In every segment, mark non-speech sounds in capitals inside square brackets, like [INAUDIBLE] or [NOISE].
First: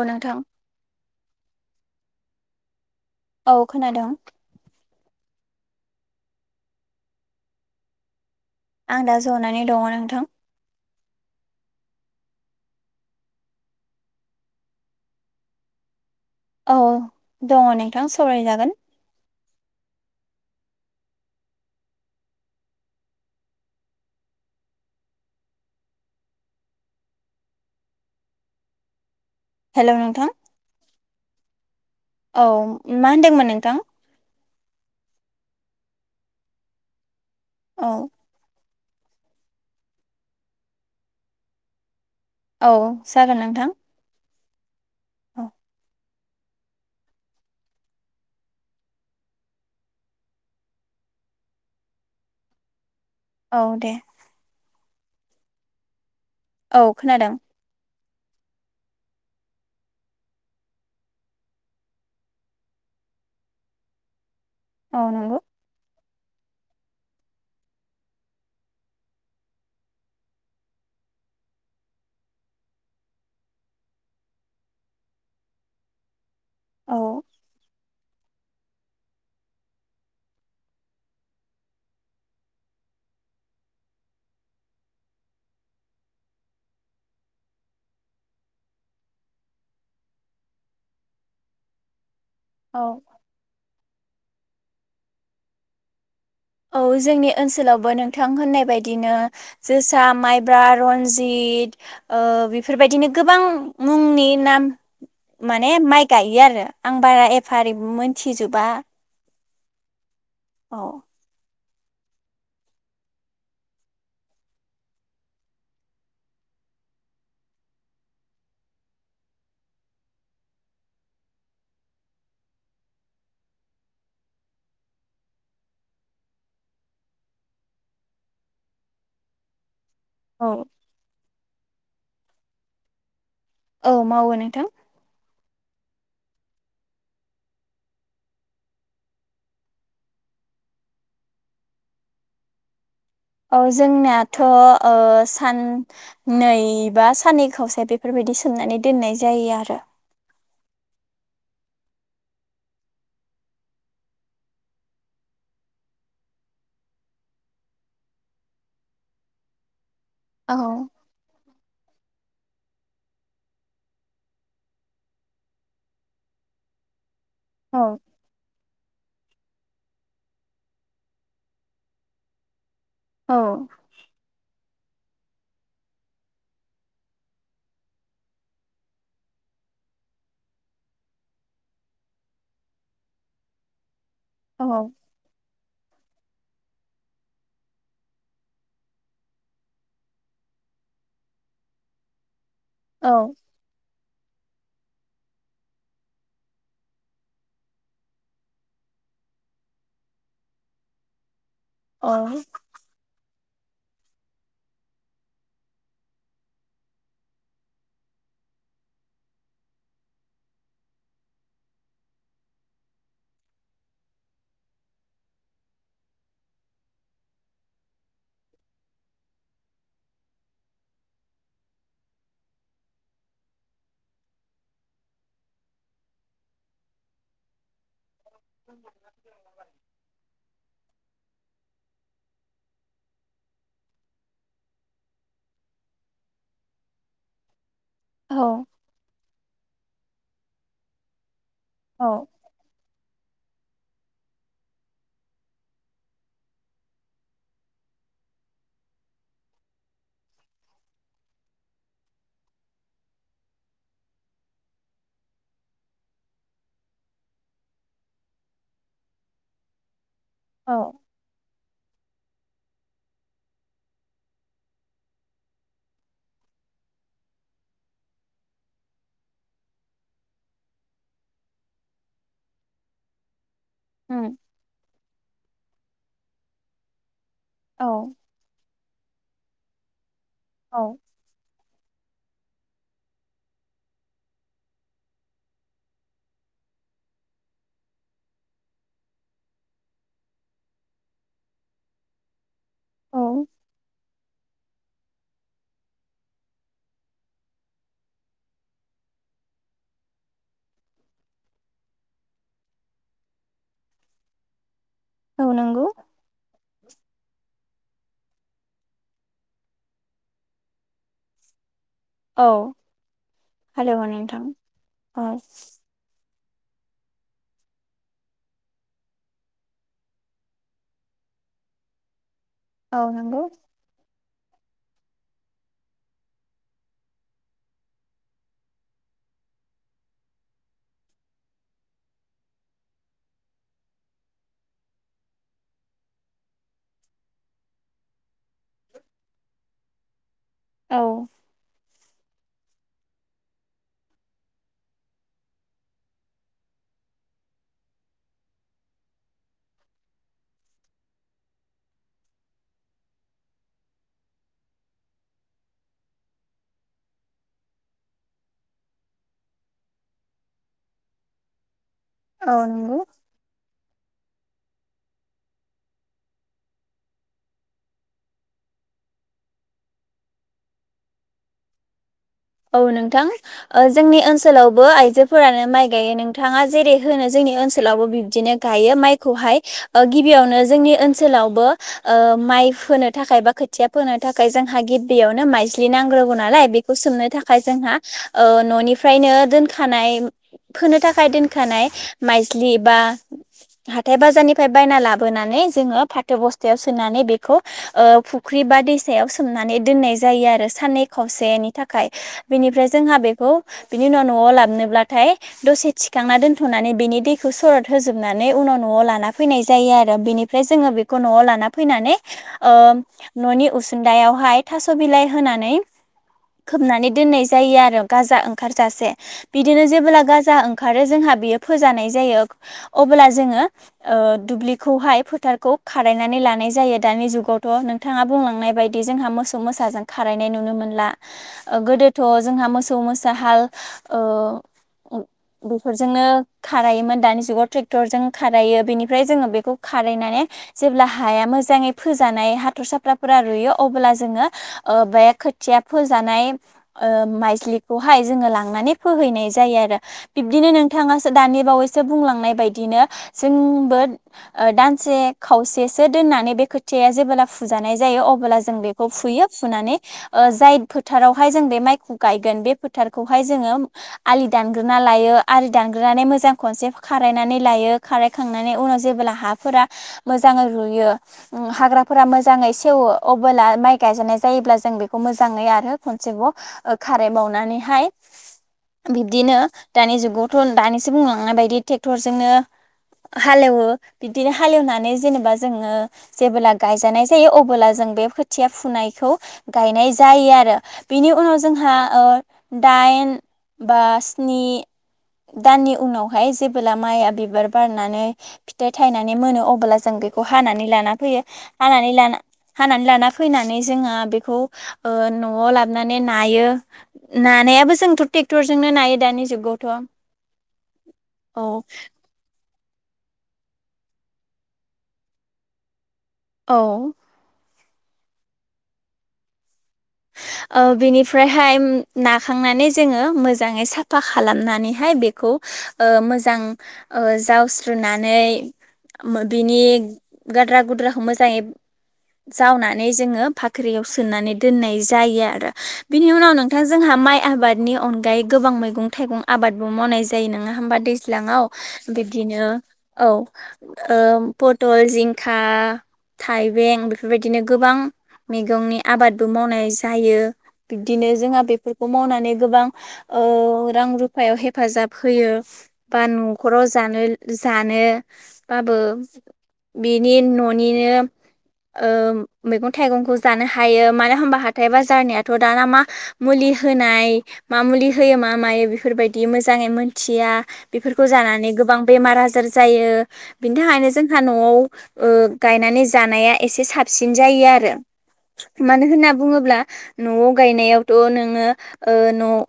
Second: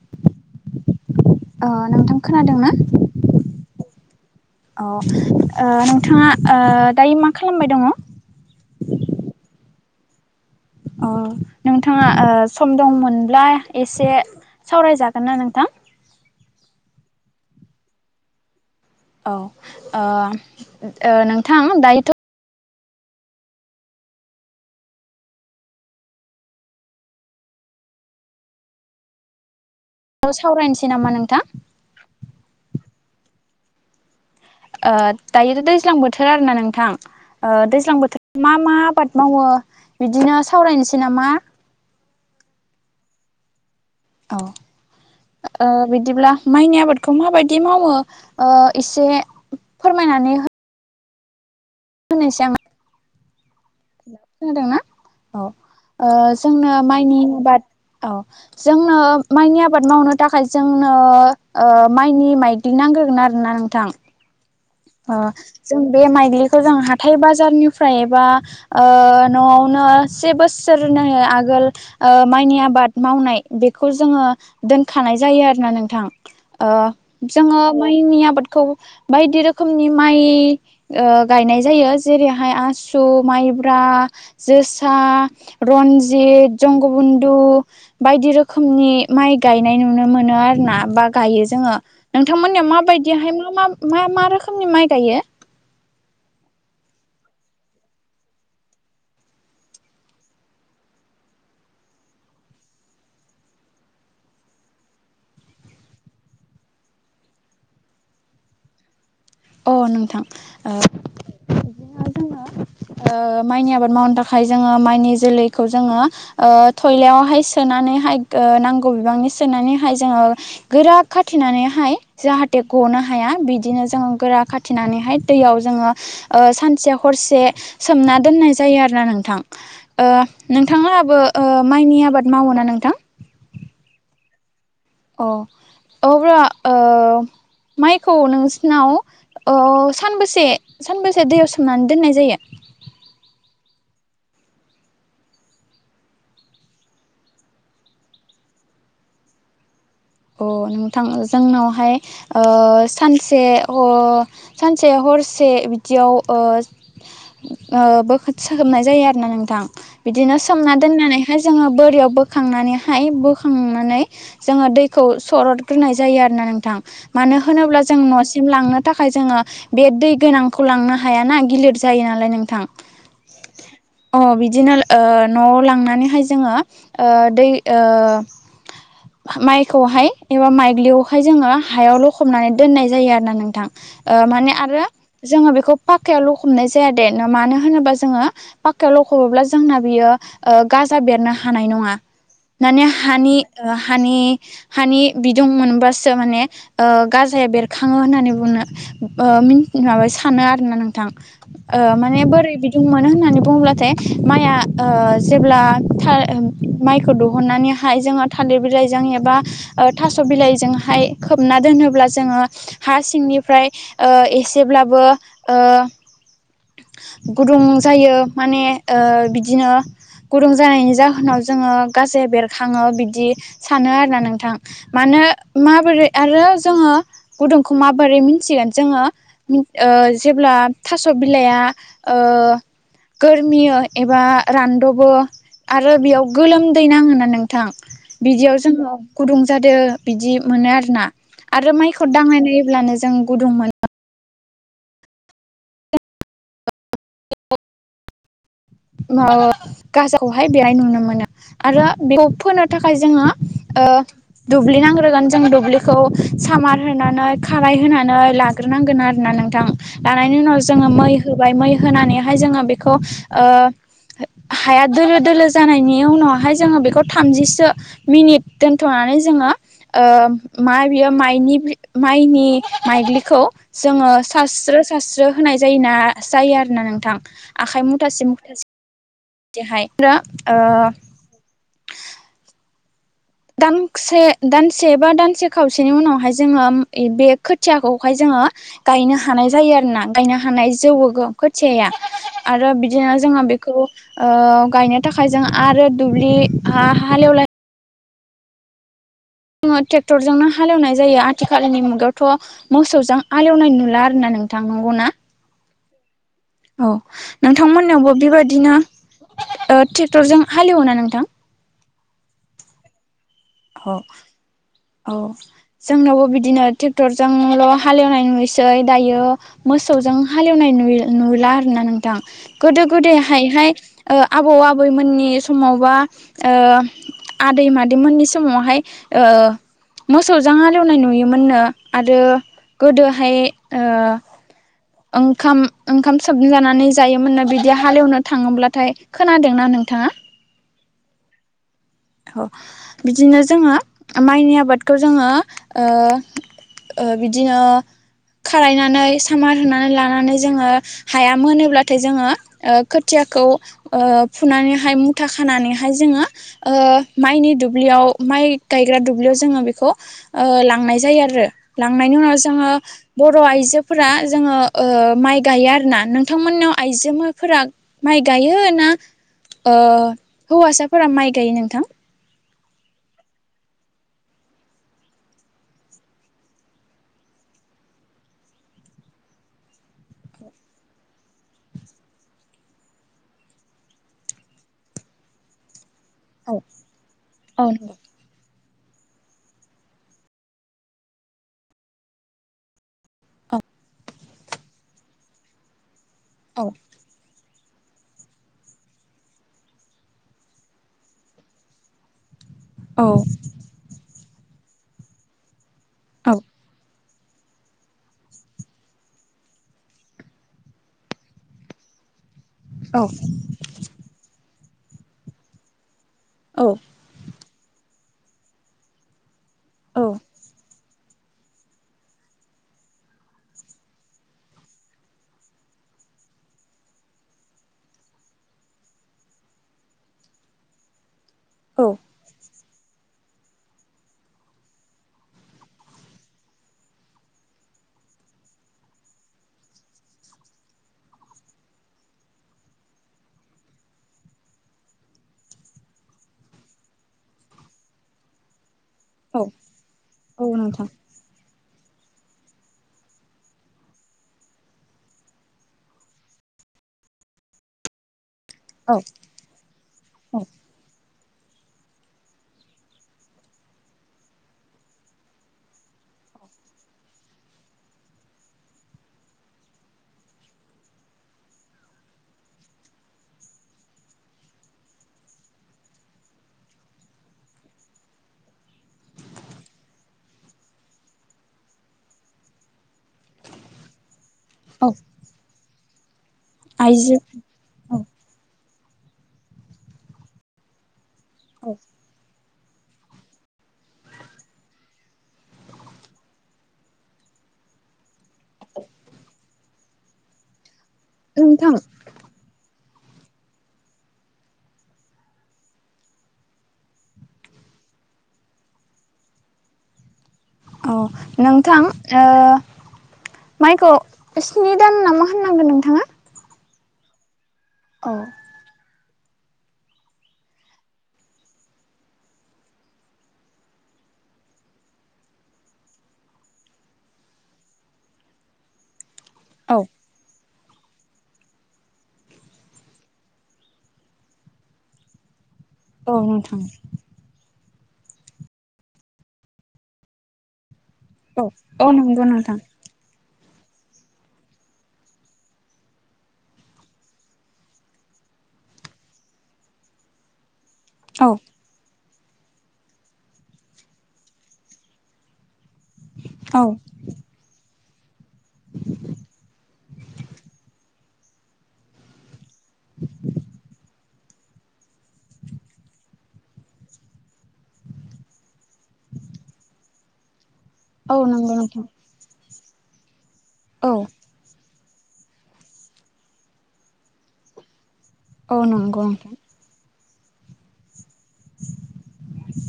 औ नोंथां अ नोंथां खोनादों ना औ खोनादों नोंथाङा दायो मा खालामबाय दङ आं दा जनानै दङ नोंथां अ नोंथाङा ओ सम दंमोनब्ला एसे सावरायजागोन ना नोंथां औ दङ नोंथां सरायजागोन औ ओ ओ नोंथां दायोथ' हेलौ नोंथां सावरायनोसै नामा नोंथां औ मा होनदोंमोन नोंथां ओ दायोथ' दैज्लां बोथोर आरो ना नोंथां ओ दैज्लां औ बोथोराव मा मा आबाद मावो बिदिनो सावरायनोसै नामा औ जागोन नोंथां औ औ ओ बिदिब्ला माइनि आबादखौ माबायदि मावो एसे फोरमायनानै हो [UNINTELLIGIBLE] औ दे खोनादोंना औ जोंनो औ माइनि खोनादों आबाद औ जोंनो माइनि आबाद मावनो थाखाय जोंनो ओ माइनि माइदि ना नांग्रोगोन आरोना नोंथां औ अ नंगौ जों बे माइग्लिखौ जों हाथाय बाजारनिफ्रायबा न'आवनो से बोसोर नि आगोल माइनि आबाद मावनाय बेखौ जोङो दोनखानाय जायो आरोना नोंथां ओ औ जोङो माइनि आबादखौ बायदि रोखोम खोनि माइ ओ गायनाय जायो जेरैहाय आसु माइब्रा ज जोसा रनजित जंग बन्धु बायदि रोखोमनि माइ गाय यनाय नुनो मोनो आरोना बा गायो जोंहा नोंथांमोननियाव औ माबायदिाहाय मा मा मा रोखोमनि माइ गायो औ जोंनि ओनसोलावबो नोंथां होननाय बायदिनो जोसा माइब्रा रनजि त ओ बेफोरबायदिनो गोबां मुंनि नाम माने माइ गायो आरो आं बारा एफाारि मोनथिजोबा अ नोंथां औ बिदिना जोङो ओ माइनि आबाद मावनो थाखाय जोङो माइनि जोलैखौ जोङो ओ थयलायावहाय सोनानै ओ नांगौ बिबांनि सोनानैहाय जोङो गोरा खाथिनानैहाय जाहाथे गनो हा हाया बिदिनो जों गोरा खाथिनानैहाय दैयाव जोङो ओ सानसे हरसे सोमना दोननाय जायो आरो ना नों थां ओ औ नोंथांमोनाबो माइनि आबाद मावो ना नोंथां औ मावो नोंथां अ अब्ला ओ माइखौ नोंसिनाव ओ सानबसे सानबेसे दैयाव सोमनानै दोननाय जायो [INAUDIBLE] औ जोंनाथ' ओ साननै बा साननै खावसे बेफोरबायदि सोमनानै दोननाय जायो आरो अ नोंथां जोंनावहाय ओ सानसे ह सानसे हर से बिदियाव ओ ओ बो खोथि सा हाबनाय जायो आरोना नोंथां बिदिनो औ सोमना दोननानैहाय जोङो बोरियाव बोखांनानैहाय बोखांनानै जोङो दै खौ सरदग्रोनाय जायो आरोोना नोंथां मानो होनोब्ला जों औ न'सिम लांनो थाखाय जोङो बे दै गोनांखौ लांनो हायाना गिलिर जायो नालाय नोंथां औ अ बिदिनो ओ न'आव लांनानैहाय जोङो ओ दै ओ माइखौहाय एबा माइग्लियावहाय जोङो हायाव लखबनानै दोननाय जायो आरो ना नोंथां ओ माने औ आरो जोङो बेखौ पाखायाव लखबनाय जाया देर मानो होनोबा जोङो पाखायाव लखबोब्ला जोंना बियो ग बेरनो हानाय नङा माने हानि ओ हानि हानि बिदुं मोनबासो माने गाजाया बेरखाङो होननानै बुंुनो माब सानो आरोना नोंथां माने बोरै औ बिदुं मोनो होननानै बुंब्लाथाय माइआ जेब्ला माइखौ दिहुननानै हाय जोंहा थ बिलाइबा खोब दोनोब ज ह निफ्राय एसेब्लाबो गुदुं जायो माने बिदिनो गुदुं जानायनि जाहोनाव जोङो गाजै बेरखाङो बि बि सानो आरोना नोंथां म माबोरै आरो जोङो गुदुंखौ माबोरै मिथिगोन जोङो जेब्ला थास' बिलाइया गोरमियो एबा रानदबबो आरो बेयाव गोलोमदै नङोना नोंथां बिदियाव जोङो गुदुं जाद बिदि मोनो आरो ना आरो माइखौ औ दांनायनाय नायब्लानो जों गुदुं मोनो [UNINTELLIGIBLE] म गाजाखौहाय बेहाय नुनो मोनो आरो बेयाव फोनो थाखाय जोङो ज द साम होनानै ख होनानै्रोनांग ोन नोंथां लनि उनाव ज मै होबाय म होनानैहाय जोङो बेखौ हाया दोलो दोलो जानायनि उनावहाय जोङो बेखौ थामजिसो मिनिट दोनथ'ा ज म मनि माइ्लिखौ जोङो सारस्रो सारस्रो होनाय जायो ना जायो आरोोना नोंथां आखाय औ मुथासे मुथासे हाय दां से दानसे बबा दानसे खावसेनि उनावहाय जोङो बे खोथियाखौहाय जोङो गायनो हानाय जायो आरोोना गायनो हानाय जौबो खोथियाया आरो बिदिनो जोङो बेखौ गायनो थाखाय जों आरो दुब्लि हा हालेवलाय जोङो ट्रेक्टरजोंनो हालेवनाय जायो आथिखालनि मुगायावथ' मोसौजों हालेवनाय नुला आरोना नोंथां औ नंगौ औ नोंथ नावबो बेबायादिनो ट्रेक्टरजों हालेवना नोंथां औ औ हालेवो नोंथां औ जोंनावबो बिदि बिदिनो ट्रेक्टर जोंल' हालेवनाय नुसै दायो मोसौजों हालेवनाय नुला दा आरो ना नोंथां गोदो औ गोदाय नंगौ हायहाय आबौ आबैमोननि समाव बा आदै मादैमोननि समावहाय मोसौजों हालेवनाय नुयोमोननो आरो गोदोहाय ओंखाम ओंखाम सोमजानानै जायोमोन न बिदि हालेवनो थाङोब्लाथाय खोनादोंना नों नोंथाङा औ बिदिनो जोङो माइनि आबादखौ जोङो बिदिनो खारायनानै सामार होनानै लानानै जोङो हायामोन होनब्लाथाय जोङो खोथिया मुथाखौ फुनानैहाय मुथा खानानैहाय जोङो माइनि दुब्लियाव माइ गायग्रा दुब्लियाव जोङो बेखौ लांनाय जायो आरो। लांनायनि उनाव औ जोङो नंगौ बर' आइजो फोर जोङो माइ गायो आरोोना नोंथांमोननियाव आइजोफोरा माइ गायो ना। हौवासाफोरा माइ गायो नोंथां। औ नोंथां जोंनि ओनसोलावबो आइजोफोरानो माइ गायो नोंथाङा जेरै होनो जों नि ओनसोलावबो बिदिनो गायो माइखौहाय गिबियावनो जोंनि ओनसोलावबो ओ माइ फोनो थाखाय बा खोथिया फोनो थाखाय जोंहा गिबियावनो माइ ज्लि नांग्रोगौ औ नालाय बेखौ सोमनो थाखाय औ जोंहा नंगौ ओ न'निफ्रायनो दोनखानाय फोनो थाखाय दोनखानाय माइजलि बा औ हाथाय बाजारनिफ्राय बायना लाबोनानै जोङो फाथो औ बस्थायाव सोनानै बे खौ फुख्रि बा दैसायाव सोमनानै दोननाय जायो आरो साननै खावसेनि थाखाय बिनिफ्राय औ जोंहा बेखौ बिनि उनाव न'आव लाबोनोबाथाय दसे औ थिखांना दोन्थ'नानै बिनि दैखौ सरद होजोबनानै उनाव न'आव लाना फैनाय जायो आरो बिनिफ्राय जोङो बेखौ न'आव लाना फैनानै ओ न'नि उसुनदायावहाय थास' बिलाइ होनानै खोबनानै दोननाय जायो आरो गाजा ओंखारजासे बिदिनो औ जेबोब्ला गाजा ओंखारो। जोंहा बेयो‌ फोजानाय जायो अब्ला जोङो दुब्लिखौहाय फोथारखौ खा रायनानै लानाय जायो दानि जुगावथ' नोंथाङा बुंलांनाय बायदि जोंहा मोसौ मोसाजों खारायनाय नुनो मोनला। औ गोदोथ' जोंहा मोसौ मोसा हाल ओ बेफोरजोंनो खारायोमोन दानि जुगाव ट्रेक्टरजों खारायो बेनिफ्राय जोङो बेखौ खारायनानै जेब्ला हाया मोजाङै फोजानाय हाथर साफ्राफोरा रुइयो अब्ला जोङो बे खोथिया फोजानाय ओ माइस्लिखौहाय जोङो लांनानै औ फोहैनाय जायो आरो औ बिब्दिनो नोंथां नोंथाङासो दानि बावैसो बुंलांनाय बायदिनो जोंबो दानसे खावसेसो दोननानै बे खोथियाया जेब्ला फुजानाय‌ जायो अब्ला जों औ बेखौ फुयो फुनानै औ ओ जाय फोथारावहाय जों बे माइखौ गायगोन बे फोथारखौहाय जोङो आलि दानग्रोना लायो आलि दानग्रोनानै मोजां खनसे खारायनानै लायो खारायखांनानै उनाव जेब्ला हाफोरा मोजाङै रुयो हाग्राफोरा मोजाङै सेवो अब्ला माइ गायजानाय जायोब्ला जों बेखौ मोजां जाङै आरो खनसेबाव खारायबावनानैहाय बिब्दिनो दानि जुगावथ' दानिसो बुंलांनाय बायदि ट्रेक्टरजोंनो हालेव बिदिनो औ हालेवनानै जेनेबा जोङो जेबोला आइजो गायजानाय जायो अबोला औ जों बे खोथिया फुनायखौ गायनाय जायो आरो बेनि उनाव औ जोंहा ओ दाइन बा स्नि दाननि उनावहाय जेबोला माइआ बिबार बारनानै फिथाइ थायनानै मोनो अब्ला जों बेखौ हानानै लाना फैयो नोंथां हानानै लाना हानानै लाना फैनानै जोङो बेखौ ओ न'आव लाबोनानै नायो नानायाबो जोंथ' ट्रेक्टरजोंनो नायो दानि जुगावथ' औ औ नोंथां ओ माइखौ स्नि दान नामा होनदोंमोन नोंथाङा? औ औ [INAUDIBLE] औ बिनिफ्रायहाय नाखांनानै जोङो मोजाङै साफा खालामनानैहाय बेखौ ओ मोजां ओ जावस्रोनानै बिनि औ गाद्रा गुद्राखौ मोजाङै जावनानै जोङो बाख्रियाव सोनानै दोननाय जायो आरो बिनि उनाव नोंथां जोंहा माइ आबाद नि अनगायै गोबां मैगं थाइगं आबादबो मावनाय जायो नङा होमबा औ दैज्लाङाव औ नंगौ नोंथां बिदिनो औ ओ पथल जिंखा थाइबें बेफोरबायदिनो गोबां मैगंनि आबादबो मावनाय जा जायो बिब्दिनो औ जोंहा बेफोर मावनानै गोबां ओ रां रुफायाव हेफाजाब होयो बा औ न'खराव जानो जानो बाबो बिनि न'निनो ओ मैगं थाइगंखौ जानो हायो मानो होमबा हााथाइ बाजारनिथ' दाना मा मुलि होनाय मा मुलि होयो मा मायो बेफोर बायदि मोजां मोजाङै मोनथिया औ बेफोरखौ नंगौ जानानै नोंथां गोबां बेमार आजार जायो बिनि औ थाखायनो जोंहा न'आव ओ गायनानै जानाया एसे साबसिन जायो आरो औ नंगौ मानो नोंथां। होनना बुङोब्ला न'आव गायनायावथ' नोङो न'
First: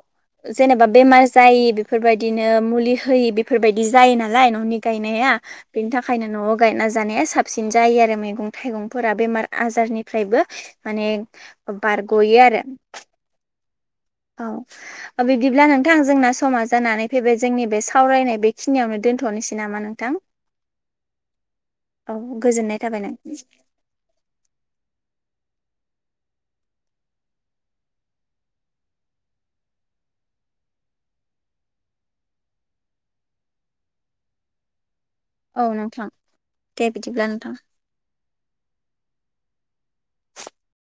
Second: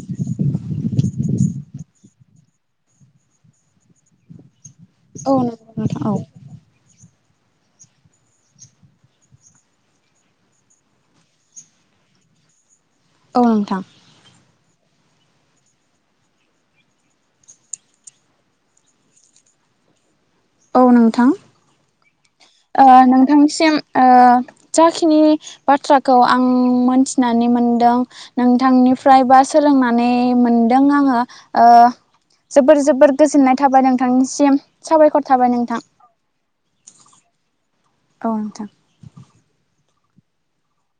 जेनेबा बेमार जायि बेफोर बायदिनो मुलि होयि बेफोर बायदि जायो नालाय न'नि गायनाया औ नंगौ बेनि नोंथां औ थाखायनो न'आव गायना जानाया स साबसिन जायो आरो मैगं थाइगंफोरा बेमार आजारनिफ्रायबो माने बारगयो आरो। औ नोंथां। ओ बिदिब्ला नोंथां जोंना समा जानानै फैबाय जोंनि बे सावरायनाय बेखिनियावनो दोनथ'नोसै नोसै नामा नोंथां औ नोंथां। औ गोजोननाय ओ थाबाय नों नोंथांसिम ओ जाखिनि बाथ्राखौ आं मोनथिनानै मोनदों नोंथांनिफ्राय बा सोलोंनानै मोन दों आङो ओ जोबोर जोबोर गोजोननाय थाबाय नोंथांनिसिम। साबायखर थाबाय औ नोंथां दे बिदिब्ला नोंथां। औ नोंथां